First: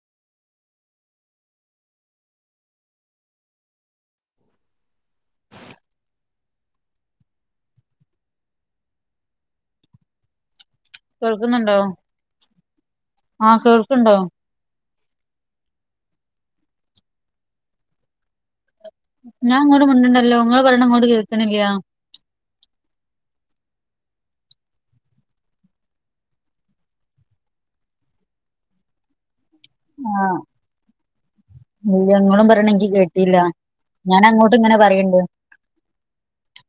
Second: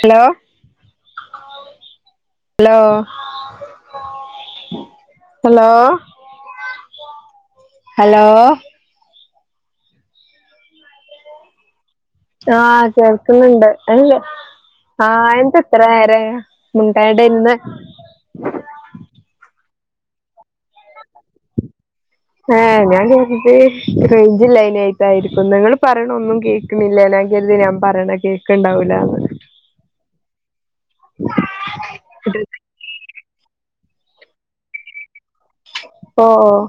Hello hello hello hello കേൾക്കുന്നുണ്ടോ ആഹ് ആഹ് കേൾക്കുന്നുണ്ട് കേൾക്കുണ്ടോ അല്ലേ ആ എന്താ ഇത്ര നേര മുണ്ടായ്ടെ ഇന്ന് ഞാൻങ്ങോട്ട് മുണ്ടുണ്ടല്ലോങ്ങള് പറഞ്ഞ ഇങ്ങോട്ട് കേൾ ഏഹ് ഞാൻ കർതി റൈജ് ലൈനാ ആയിട്ടായിരിക്കുംന്ന് നിങ്ങള് പറയണ ഒന്നും കേൾക്കുന്നില്ലനാ കരുത് ഞാൻ പറയണ കേ ഒക്കെ ഉണ്ടാവൂല അ ആഹ നങ്ങളും പറയണെങ്കി കേട്ടിില്ല ഞാൻ അങ്ങോട്ട് ഇങ്ങനെ പറയണ്ട് ഇപ്പോ ഓ ഓ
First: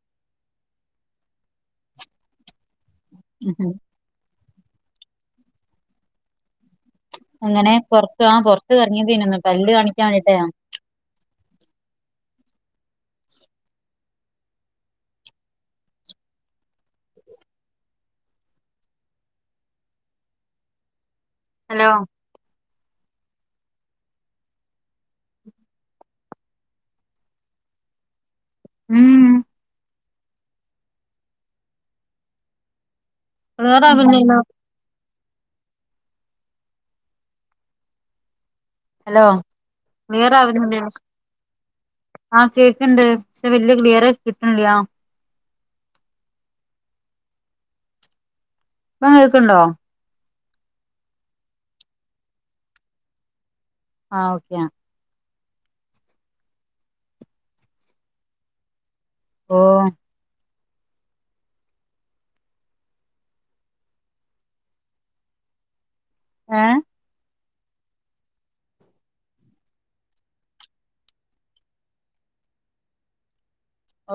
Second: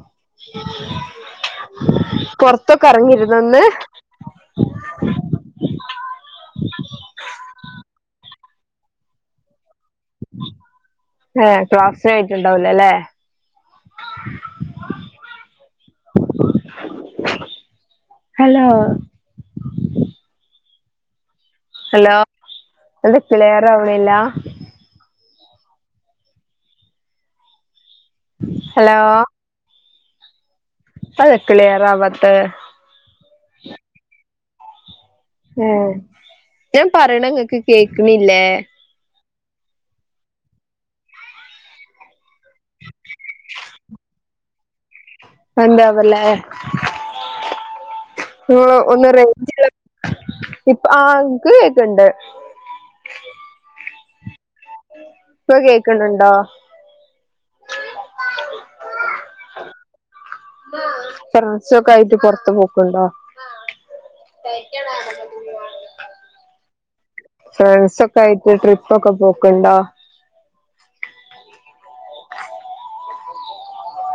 കൊറ ഇത്തൊക്കെ ഇറങ്ങിരുന്ന ഒന്ന് ഉം. അങ്ങനെ പറത്ത ആ പറത്ത് കറങ്ങിയത്ന്ന ഒന്ന് പല്ല് കാണ ഏ ക്ലാസ ആയിട്ടുണ്ടാവലോല്ലേ ഹലോ ഹലോ അത് പിളർ അവനില്ല ഹലോ ഉം അത്െ കക്ലിയർ ആവത്ത് അരാ പില്ല ഏ ഞാൻ പർണ ങ്ങക്ക് കേക്ക്ന്നില്ലേ ഹലോ ക്ലിയറാവില്ല ആഹ് കേക്കണ്ട് പക്ഷെ വല്യ ക്ലിയർ കിട്ടണില്ല എന്താവല്ലേ നിങ്ങള് ഒന്ന് ഇപ്പം കേൾക്ക്ണ്ടോ റേഞ്ച് ഇപ്പൊ ആക്ക് കേക്കണ്ട് ആ ഓക്കെയ ഇപ്പൊ കേക്കണ്ടോ ഓ ഫ്രാൻസ ഒക്കെ ആയിട്ട് പൊറത്ത പോക്കണ്ടോ തയ്ക്കണ ആഏ ഫ്രണ്ട്സ ഒക്കെ ആയിട്ട് ട്രിപ്പ ഒക്കെ പോക്കണ്ട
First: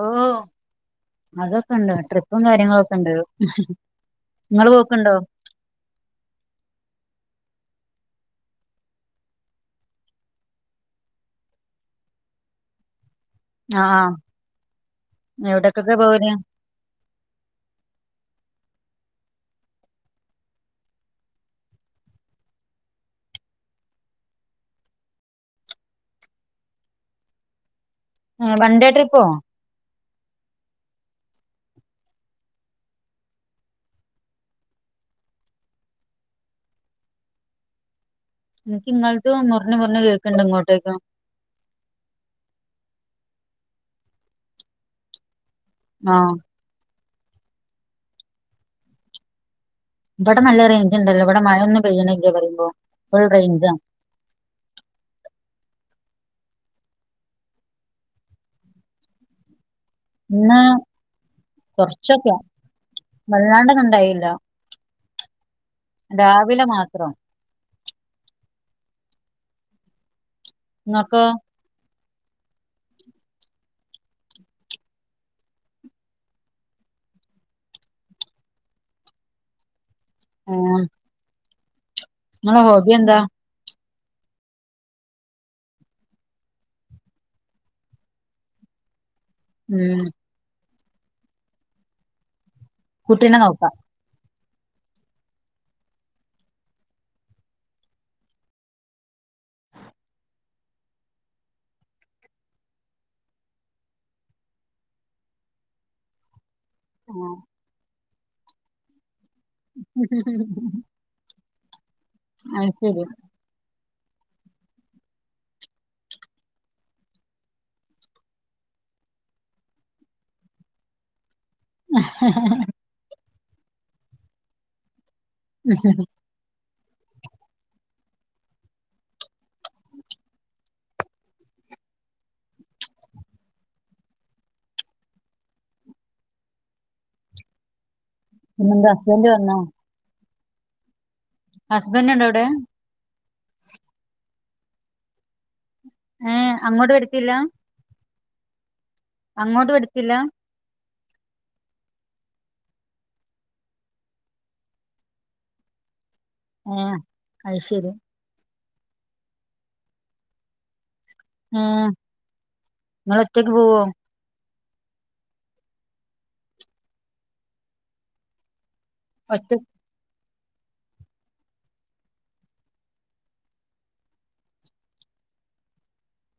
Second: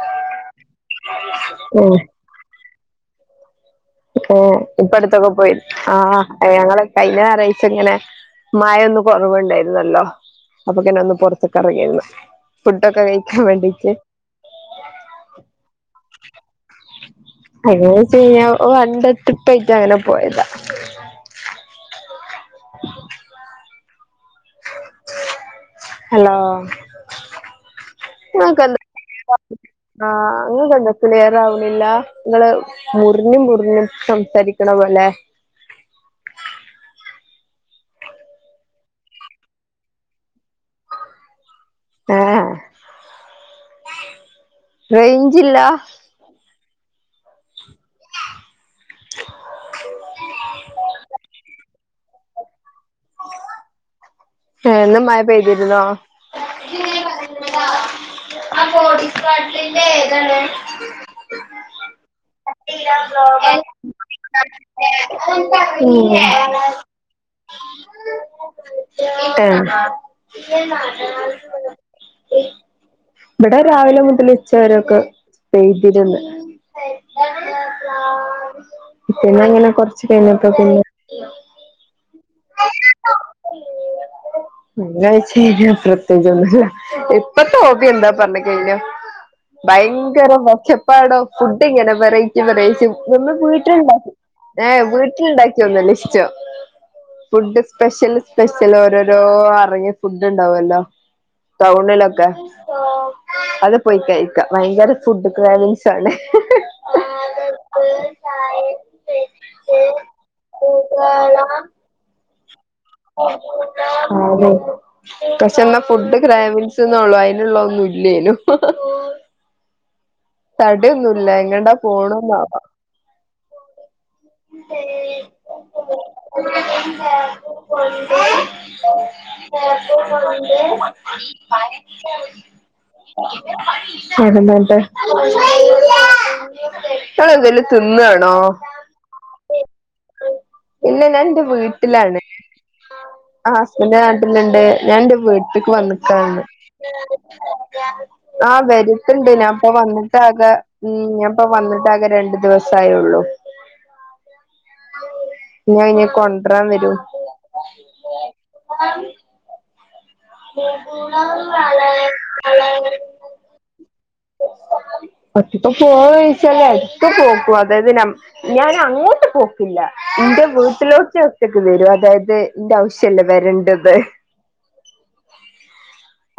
ഓ അതൊക്കെ ഇണ്ട് ട്രിപ്പും കാര്യങ്ങളൊക്കെ ഇണ്ട് ഉ ഇങ്ങള് പോക്ക്ണ്ടോ ഇപ്പടുത്തൊക്കെ പോയി ആഹ ഞങ്ങള് കഴിഞ്ഞ ായറാഴ്ച ഇങ്ങനെ മഴൊന്ന കൊറവുണ്ടായിരുന്നല്ലോ അപ്പൊങ്ങനെ ഒന്ന് പുൊറത്ത ക ഇറങ്ങിരുന്നു ഫുഡൊക്കെ കഴിക്കാൻ വേണ്ടിട്ട് ആഹ് എവിടക്കൊക്കെ പോവന ഓ രണ്ട് ട്രിപ്പയിട്ട് അങ്ങനെ പോയതാ ഉ ഹലോ വൺഡേ ട്രിപ്പോ ആഹ അങ്ങ് കണ്ടക്കലേറാവലില്ല നിങ്ങള് മുറിഞ്ഞും മുറിഞ്ഞും സംസാരിക്കണ പോലെ എനിക്ക് ഇങ്ങാലത്ത മുറിഞ്ഞ മുറിഞ്ഞഞ് കേക്കണ്ട് ഇങ്ങോട്ടേക്ക് ഏ ഹ് റൈഞ്ചില്ല.? ആഹ് ഇവിടെ നല്ല റേഞ്ച് ണ്ടല്ലോ ഇവിടെ മഴയൊന്നും പെയ്യണ്ല്ല്യ പറയ്മ്പോ ഫുൾ റേഞ്ച. ഏ ന്ന് മഴ പെയ്തിരുന്നോ.? ആ [unintelligible] പാട്ടിന്റെ എയ്താണ്ട്.? ഇന്ന് കൊറച്ചൊക്കെ [unintelligible] ഏ. വല്ലാണ്ടൊന്നും ഉണ്ടായില്ല മ് രാവിലെ മാത്രം ഏ [unintelligible] ഇങ്ങക്കോ [unintelligible] വടെ രാവിലെ മുതല് ഉച്ചവരൊക്കെ [unintelligible] പിന്നങ്ങനെ കൊറച്ച് കയിഞ്ഞപ്പൊ പിന്നെ ങ്ങളെ ഹോബി ന്താ. [unintelligible] പ്രത്യകിചൊന്നുല്ല ഇപ്പഴ്ത്തെ ഹോബി ന്താ പറഞ്ഞ് കയ്ഞ ഉം ഭയങ്കര ഒച്ചപ്പാടോ ഫുഡ് ഇങ്ങനെ വെറൈറ്റി വെറൈറ്റി നിന്ന് കുട്ടീനെ നോക്കാം വീട്ടിൽ ണ്ടാക്കി ഏ വീട്ട്ലുണ്ടാക്കിയ ഒന്നല ഇഷ്ടം. ഫുഡ് സ്പെഷ്യൽ സ്പെഷ്യല് ഓരോരോ അറങ്ങിയ ഫുഡ് ണ്ടാവല്ലോ. ‌ടൌണി ലൊക്കെ. അത് പോയ് കയിക്ക ഭയങ്കര ഫുഡ് ആഹ് [unintelligible] [inaudible] ഹ് ഹ് ഹ് ഐ ആ ന്നെ - പക്ഷെ ന്ന ഫുഡ്‌ ക്രാമിൻസ് ന്നുള്ളു അയ്നുള്ള ഒന്നും ഇല്ലേനു ഹ് ഹ് തടിയൊന്നുല്ല എങ്ങട്ടാ പോണേന്നാവോ. [inaudible] ഹ് ഹ് [inaudible] [inaudible] വേറെന്ത ന്ന്ട്ട് ങ്ങളെന്തേലും തിന്നാണോ പിന്നെന്താ ഹസ്ബൻറ് വന്നോ. ഇല്ല ഞാൻ ന്റെ ഹസ്ബൻഡ് വീട്ടിലാണ്. ഉണ്ടോ അവിടെ ആ ഹസ്ബന്റ് നാട്ടിൽ ണ്ട് ഞാൻ ന്റെ വീ ട്ട്ക്ക് വന്ന്ക്ക ഇന്ന് ഏഹ് അങ്ങോട്ട് വരത്തില്ല ആ വെര് ട്ട്ണ്ട് ഞാൻ പ്പൊ അങ്ങോട്ട് വരത്തില്ല വന്നിട്ടാകെ ഉം ഞാപ്പൊ വന്നിട്ടാകെ രണ്ടു ദിവസായുള്ളു. ഞ ഇനി കൊണ്ടരാൻ വരൂ ഏഹ് അത് ശരി ഏഹ് ഇങ്ങള് ഒറ്റക്ക് പോവോ [inaudible] പ്പം ഫോണ് ഒയ്ച്ചാല് ഒറ്റ പോക്കു പോകും അതായത് നമ്മ ഞാൻ അങ്ങോട്ട് ഒറ്റ പോക്കില്ല ഇന്റെ വീട്ടിലോക്കെ റ്റക് വരും അതായത് ന്റെ ആവശ്യല്ലേ വെരണ്ടത്.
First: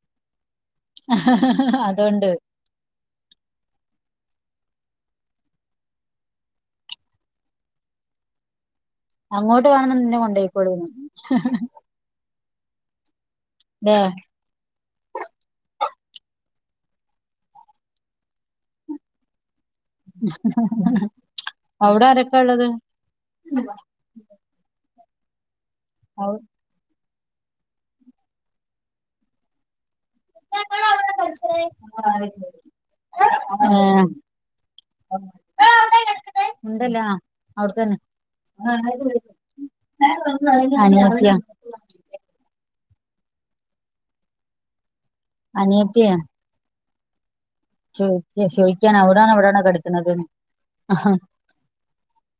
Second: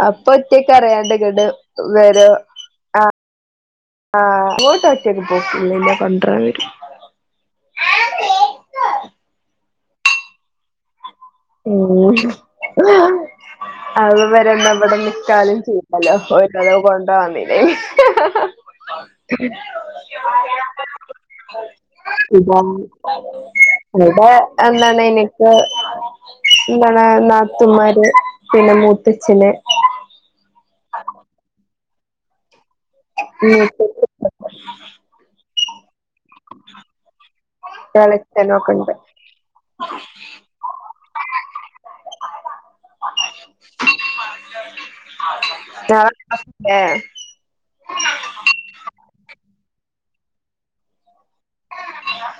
അപ്പൊ ഒറ്റക്ക്‌ അറിയാണ്ട് ങ്ങട്ട് അതുകൊണ്ട് വെരും ആ ആഹ ഇങ്ങോട്ട്റ്റക് പോക്കില്ല ഇല്ല കൊണ്ടൊരാൻ വെരും അങ്ങോട്ട് വേണംന്ന് ന്നെ കൊണ്ടയിക്കോളി ന്ന് ആ ല്ലേ അത് വരെന്നാ വടെ നിക്കാനും ചെ [unintelligible] [inaudible] ആരൊക്കെ ഇത ഉള്ളത് [unintelligible] ഇന് ക്ക് ഔ ആ നാത്തൂമാര് പിന്നെ മൂത്തച്ഛന് [inaudible] ആ മൂത്തച്ഛൻ മിണ്ടല്ലാ അവിടതന്നെ എളച്ചനും ഒക്കെ ഉണ്ട് അനിയത്തിയ [inaudible] ചോയ്ക്ക് ചോദിക്കാണ് അവിടാണോ ഇവിടാണോ കെടക്കണത്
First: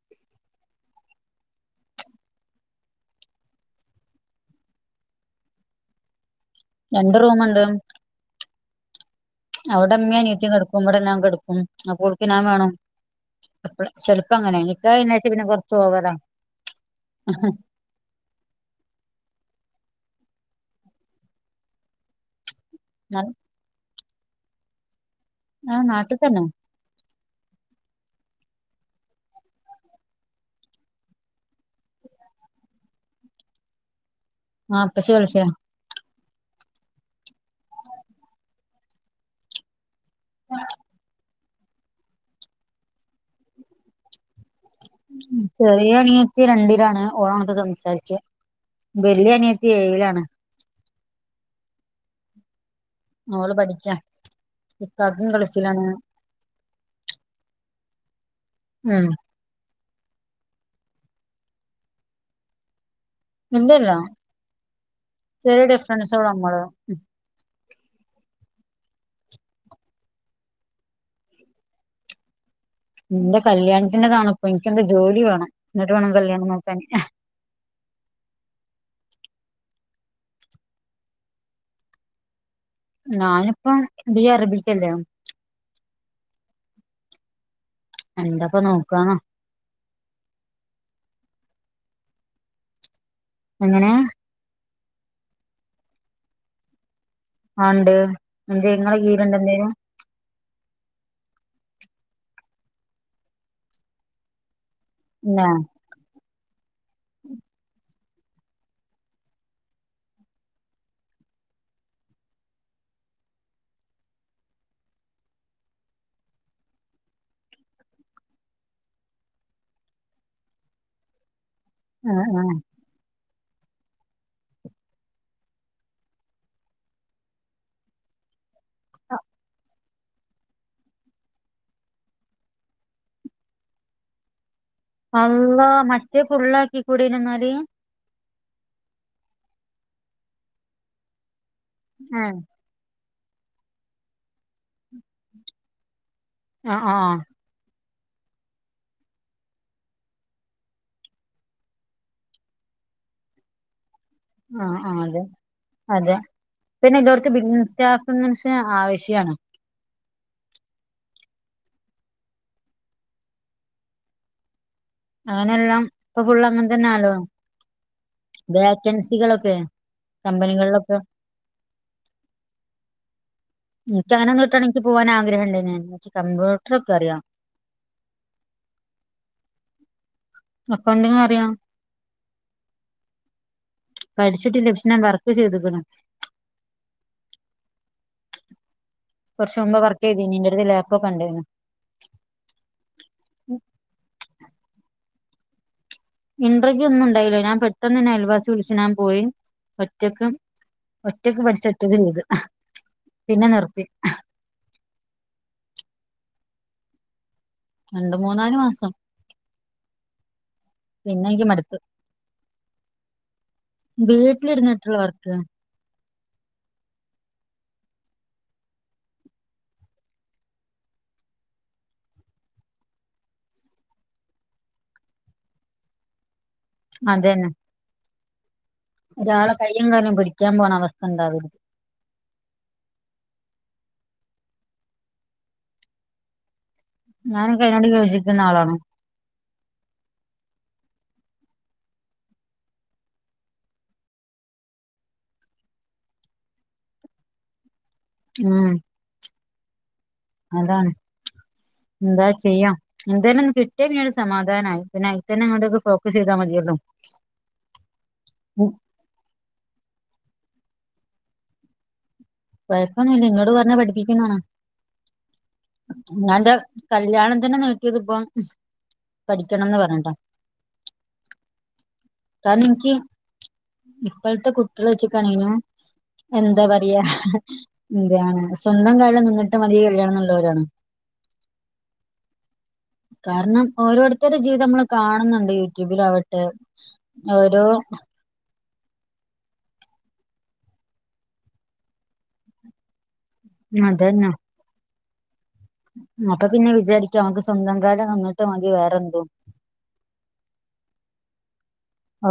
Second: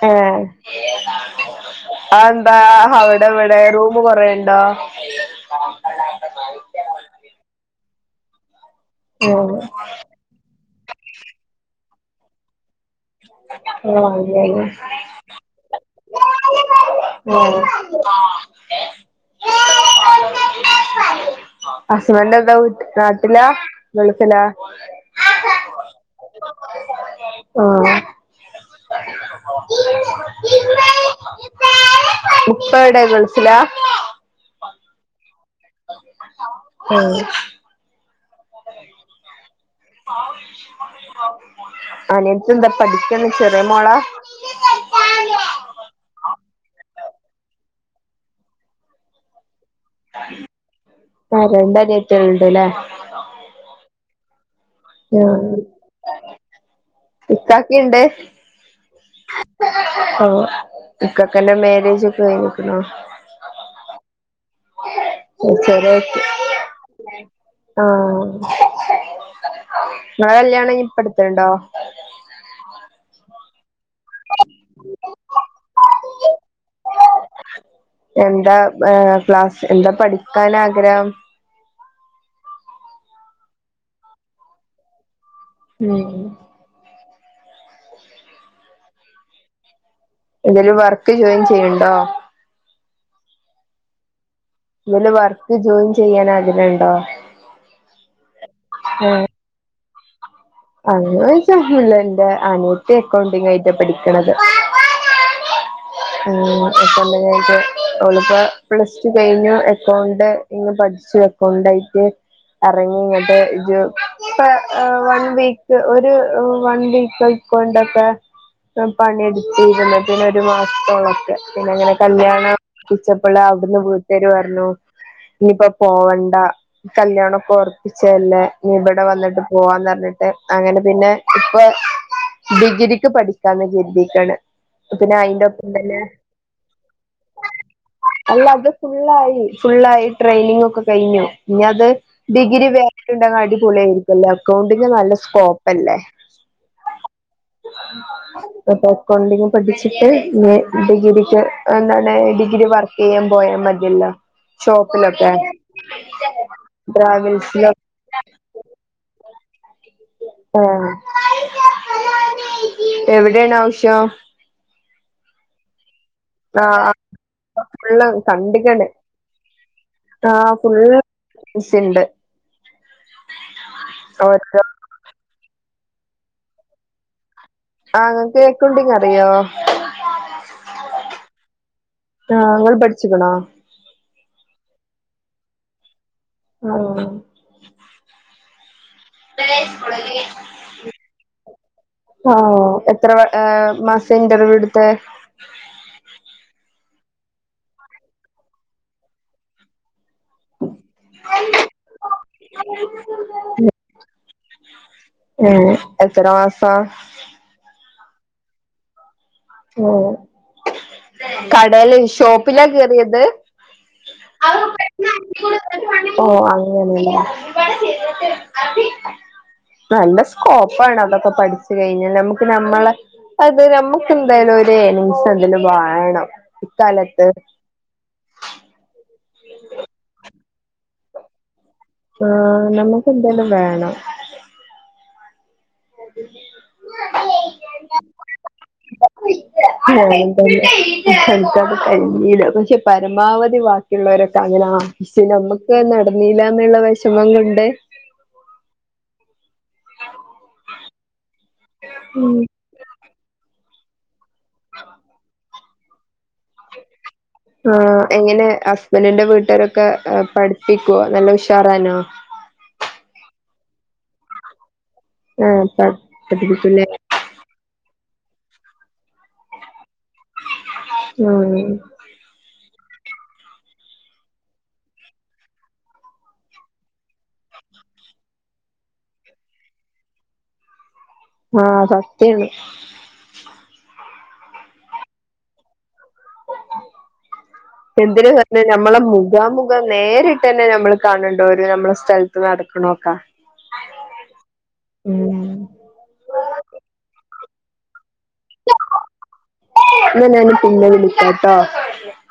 ഏ അതെന്താ അവിടെവിടെ റൂമ് കൊറെണ്ടോ [unintelligible] രണ്ട് റൂമുണ്ട് അവിടെ ഇമ്മയും അനിയത്തീം കെടക്കു ക്കും ഇവിടെ ഞാൻ കെടക്കും അപ്പൊ ഓൾക്ക് ഞാൻ വേണം ചെലപ്പം അങ്ങനെ നിക്കാഹ് കഴിഞ്ഞേന് പിന്നെ കൊറച്ച് ഓവറാ ഉം ഹസ്ബൻഡ് എവിടാ വീട്ടി നാട്ടിലാ ഗൾഫിലാ ആ നാട്ടിൽ തന്നെ ഓ ഉപ്പയെവിടെ ഗൾഫിലാ ആ ഉപ്പച്ചി ഗൾഫിലാ ഉം [inaudible] അനിയത്തി എന്താ പഠിക്കാണ് ചെറിയ മോളാ ചെറിയ അനിയത്തി രണ്ടിലാണ് ഓളാ വന്നിട്ട് സംസാരിച്ചെ വലിയ അനിയ ഏഴിലാണ് ആ രണ്ടരയറ്റോ ഉണ്ട് അല്ലേ മോള് പഠിക്കാ ആ ഇക്കാക്കും ഗൾഫിലാണ് ഇക്കാക്കയുണ്ട് ഉം ഓ ഇക്കാക്കെന്റെ മാരേജ് ഒക്കെ കഴിഞ്ഞിക്കുണോ എന്തല്ല ശരിയായിക്കും നമ്മള് ആ ഇങ്ങളെ കല്ല്യാണനി ഇപ്പടുത്തുണ്ടോ ഇന്റെ കല്ല്യാണ താണപ്പൊ എനിക്ക് എന്തോ ജോലി വേണം എന്നിട്ട് വേണം കല്യാണം നോക്കാന് ഏ ക്ലാസ് എന്താ പഠിക്കാൻ ആഗ്രഹം ഞാനിപ്പം ബി എ അറബിക്കല്ലേ ഉം എന്താപ്പ നോക്കാണോ എന്തേലും വർക്ക് ജോയിൻ ചെയ്യണ്ടോ എങ്ങനെ എന്തേലും വർക്ക് ജോയിൻ ചെയ്യാ ആഗ്രഹമുണ്ടോ ആ ഉണ്ട് എന്ത ഇങ്ങളെ കീഴിലുണ്ടോ എന്തേലും അങ്ങനോയിച്ച ഒന്നൂല്ല എൻറെ അനിയത്തി അക്കൗണ്ടിങ് ആയിട്ട് പഠിക്കണത് ആ ആ [unintelligible] അവളിപ്പ പ്ലസ് ടു കഴിഞ്ഞു അക്കൗണ്ടിങ് പഠിച്ചു ക്ക് അക്കൗണ്ടായിട്ട് ഇറങ്ങിയത് ജോ ഇപ്പൊ വൺ വീക്ക് ഒരു വൺ വീക്ക് അക്കൗണ്ടക്കെ ഏ പണിയെടുത്തിരുന്നതിനു ഒരു മാസത്തൊളൊക്കെ പിന്നെ ഇങ്ങനെ ആഹ് ആഹ് കല്ല്യാണം പിച്- പ്പോള് അവിടുന്ന് വീട്ടാര് പറഞ്ഞു ഇനിയിപ്പോ പോവണ്ട കല്യാണൊക്കെ ഉറപ്പിച്ചയല്ലേ ഇനി ഇവിടെ വന്നിട്ട് പോവാന്ന് പറഞ് അത് അങ്ങനെ പിന്നെ ഇപ്പൊ ഡിഗ്രിക്ക് പഠിക്കാന്ന് ചിന്തിക്കണ് അപ്പോ പിന്നെ അയിന്റെ അള്ളാ തന്നെ മറ്റേ ഫുള്ളാക്കി കൂടിരുന്നോ എന്നാല് അല്ല അത് ഫുള്ളായി ഫുള്ളായി ട്രെയിനിങ് ഒക്കെ കഴിഞ്ഞു ഇനി അത് ആഹ് ഡിഗ്രി വേ- ഉണ്ടേ അടിപൊളി ആയിരിക്കില്ലേ അക്കൗണ്ടിങ്ങ് നല്ല സ്കോപ്പ് അല്ലേ ആ ആഹ് അപ്പ അക്കൗണ്ടിങ് പഠിച്ചിട്ട് ഡിഗ്രിക്ക് എന്താണ് ഡിഗ്രി വർക്ക് ചെയ്യാൻ പോയാ മതിയല്ലോ ആഹ് ആഹ് അതെ ഷോപ്പിലൊക്കെ അതെ പിന്നെ ഇതോടുത്തെ ബില്ലിംഗ് ട്രാവൽസിലൊ സ്റ്റാഫ്ന്ന് വച്ചാ ആവശ്യമാണ് ആ എവിടെയാണ് ആവശ്യം അങ്ങനെയെല്ലാ ഇപ്പൊ ഫുള്ള് ആഹ് അങ്ങെതന്നെയല്ലോ ഫുള്ള് കണ്ടിക്കണ് വോക്കൻസികളൊക്കെ- ആഹ് ഫുള്ള് വേക്കൻസിയുണ്ട്- എനിക്കങ്ങനെ ഒന്നു കിട്ടുകാണെങ്കിൽ എനിക്ക് പോവാൻ ആഗ്രഹം ഉണ്ടേെന് കമ്പ്യൂട്ടർ ഒക്കെ അറിയാം- ആ നിങ്ങക്ക് അകൗണ്ടിങ്ങ് അറിയോ- അക്കൗണ്ടിങ് അറിയാം ആഹ് നിങ്ങോൾ പഠിച്ചിക്കണോ? പഠിച്ചിട്ടില്ല പക്ഷേ ഞാൻ വർക്ക് ചെയ്തുക്ക്ണ്- ആഹ് ആഹ് - കുറച്ച് മുമ്പ് വർക്ക് ചെയ്തിനി എന്റെ അടുത് ലാപ്പൊക്കെ ഉണ്ടായിനു- വാ എത്ര വ ഏഹ് മാസം ഇന്റർവ്യൂ എടുത്തേ? ഇന്റർവ്യൂ ഒന്നും ഉണ്ടായില്ലോ ഞാൻ പെട്ടെന്നന്നെ അയൽവാസി വിളിച്ച് ഞാൻ പോയി. [unintelligible] ഒറ്റക്ക് ഒറ്റക്ക് പഠിച്ച ഒറ്റക്ക് ചെയ്ത് പിന്നെ നിർത്തി. ഏഹ് എത്ര മാസൊ? രണ്ട് മൂന്നാല് മാസം. ഓഹ് പിന്നെ എനിക്ക് മടുത്ത് കടേല് ഷോപ്പിലാ കേറിയത്? വീട്ടിലിരുന്നിട്ടുള്ള വർക്ക് ഓഹ് അങ്ങനെല്ലേ നല്ല സ്കോപ്പ് ആണ് അതൊക്കെ പഠിച്ചു കഴിഞ്ഞാ. നമുക്ക് നമ്മളെ അത് നമ്മു ക്കെന്തായാലോല് ഒരു ഏണിങ്ങ്സ് എന്തേലും വേണം ഇക്കാലത്ത്. അതന്നെ ഒരാളെ കയ്യും കാലും പിടിക്കാൻ പോണ അവസ്ഥണ്ടാവര്ത്. ആഹ് നമുക്ക് എന്തെലും വേണം. ഞാൻ ഒക്കെ അയ്നോട് യോജിക്കുന്ന ആളാണ്. എനിക്കങ്ങനെ കഴിഞ്ഞില്ല പക്ഷെ പരമാവധി ബാക്കിയുള്ളവരൊക്കെ അങ്ങനാ ഷേ നമ്മക്കേ നടന്നില്ലാന്ന്ള്ള വെഷമം കൊണ്ട് ആഹ് ആതാണ് എന്താ ചെയ്യാം എന്തേലും ഒന്ന് കിട്ടയാ നെ സമാധാനായി പിന്ന അയിതന്നെ അങ്ങട്ടേക് ആഹ് എങ്ങനെ ഹസ്ബന്റിന്റെ വീട്ടാരൊക്കെ എഹ് പഠി പ്പിക്കോ നല്ല ഉഷാറായ്നോ? കുഴപ്പൊന്നുല്ല ഇന്നോട് പർഞ്ഞെ പഠിപ്പിക്കുന്നാണ്. ആഹ് ഞാൻ ന്റെ പഠിപ്പിക്കൂല്ലേ കല്യാണം തന്നെ നീട്ടിയത് പ്പം പഠിക്കണംന്ന് പറഞ്ഞിട്ടാ ഉം എനിക്ക് ഇപ്പോഴത്തെ കുട്ടികൾ വെച്ചിക്കാണെലും എന്താ പറയാ ഇതാണ് സ്വന്തം കാലിൽ നിന്നിട്ട് മതി കല്യാണം എന്നുള്ളവരാണ് ആ സത്യാണ് കാരണം ഓരോരുത്തരുടെ ജീവിതം നമ്മൾ കാണുന്നുണ്ട് യൂടൂ ബിലാവട്ടെ ഓരോ പിന്ന നമ്മളെ മുഖാമുഖം നേരിട്ട് തന്നെ ഞമ്മള് കാണണ്ടോ ഒരു നമ്മളെ സ്ഥലത്ത് നടക്കണൊക്കെ അതെന്നെ ഉം അപ്പൊ പിന്നെ വിചാരിക്കാം മ്മക്ക് സ്വന്തം കാലില് നിന്നിട്ട് മതി വേറെന്തും എന്ന ഞാൻ പിന്നെ വിളിക്കാട്ടോ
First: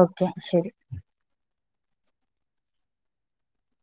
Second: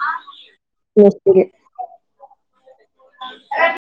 ഓക്കെ ശരി പേഴ്സ്ണൽ അഹ്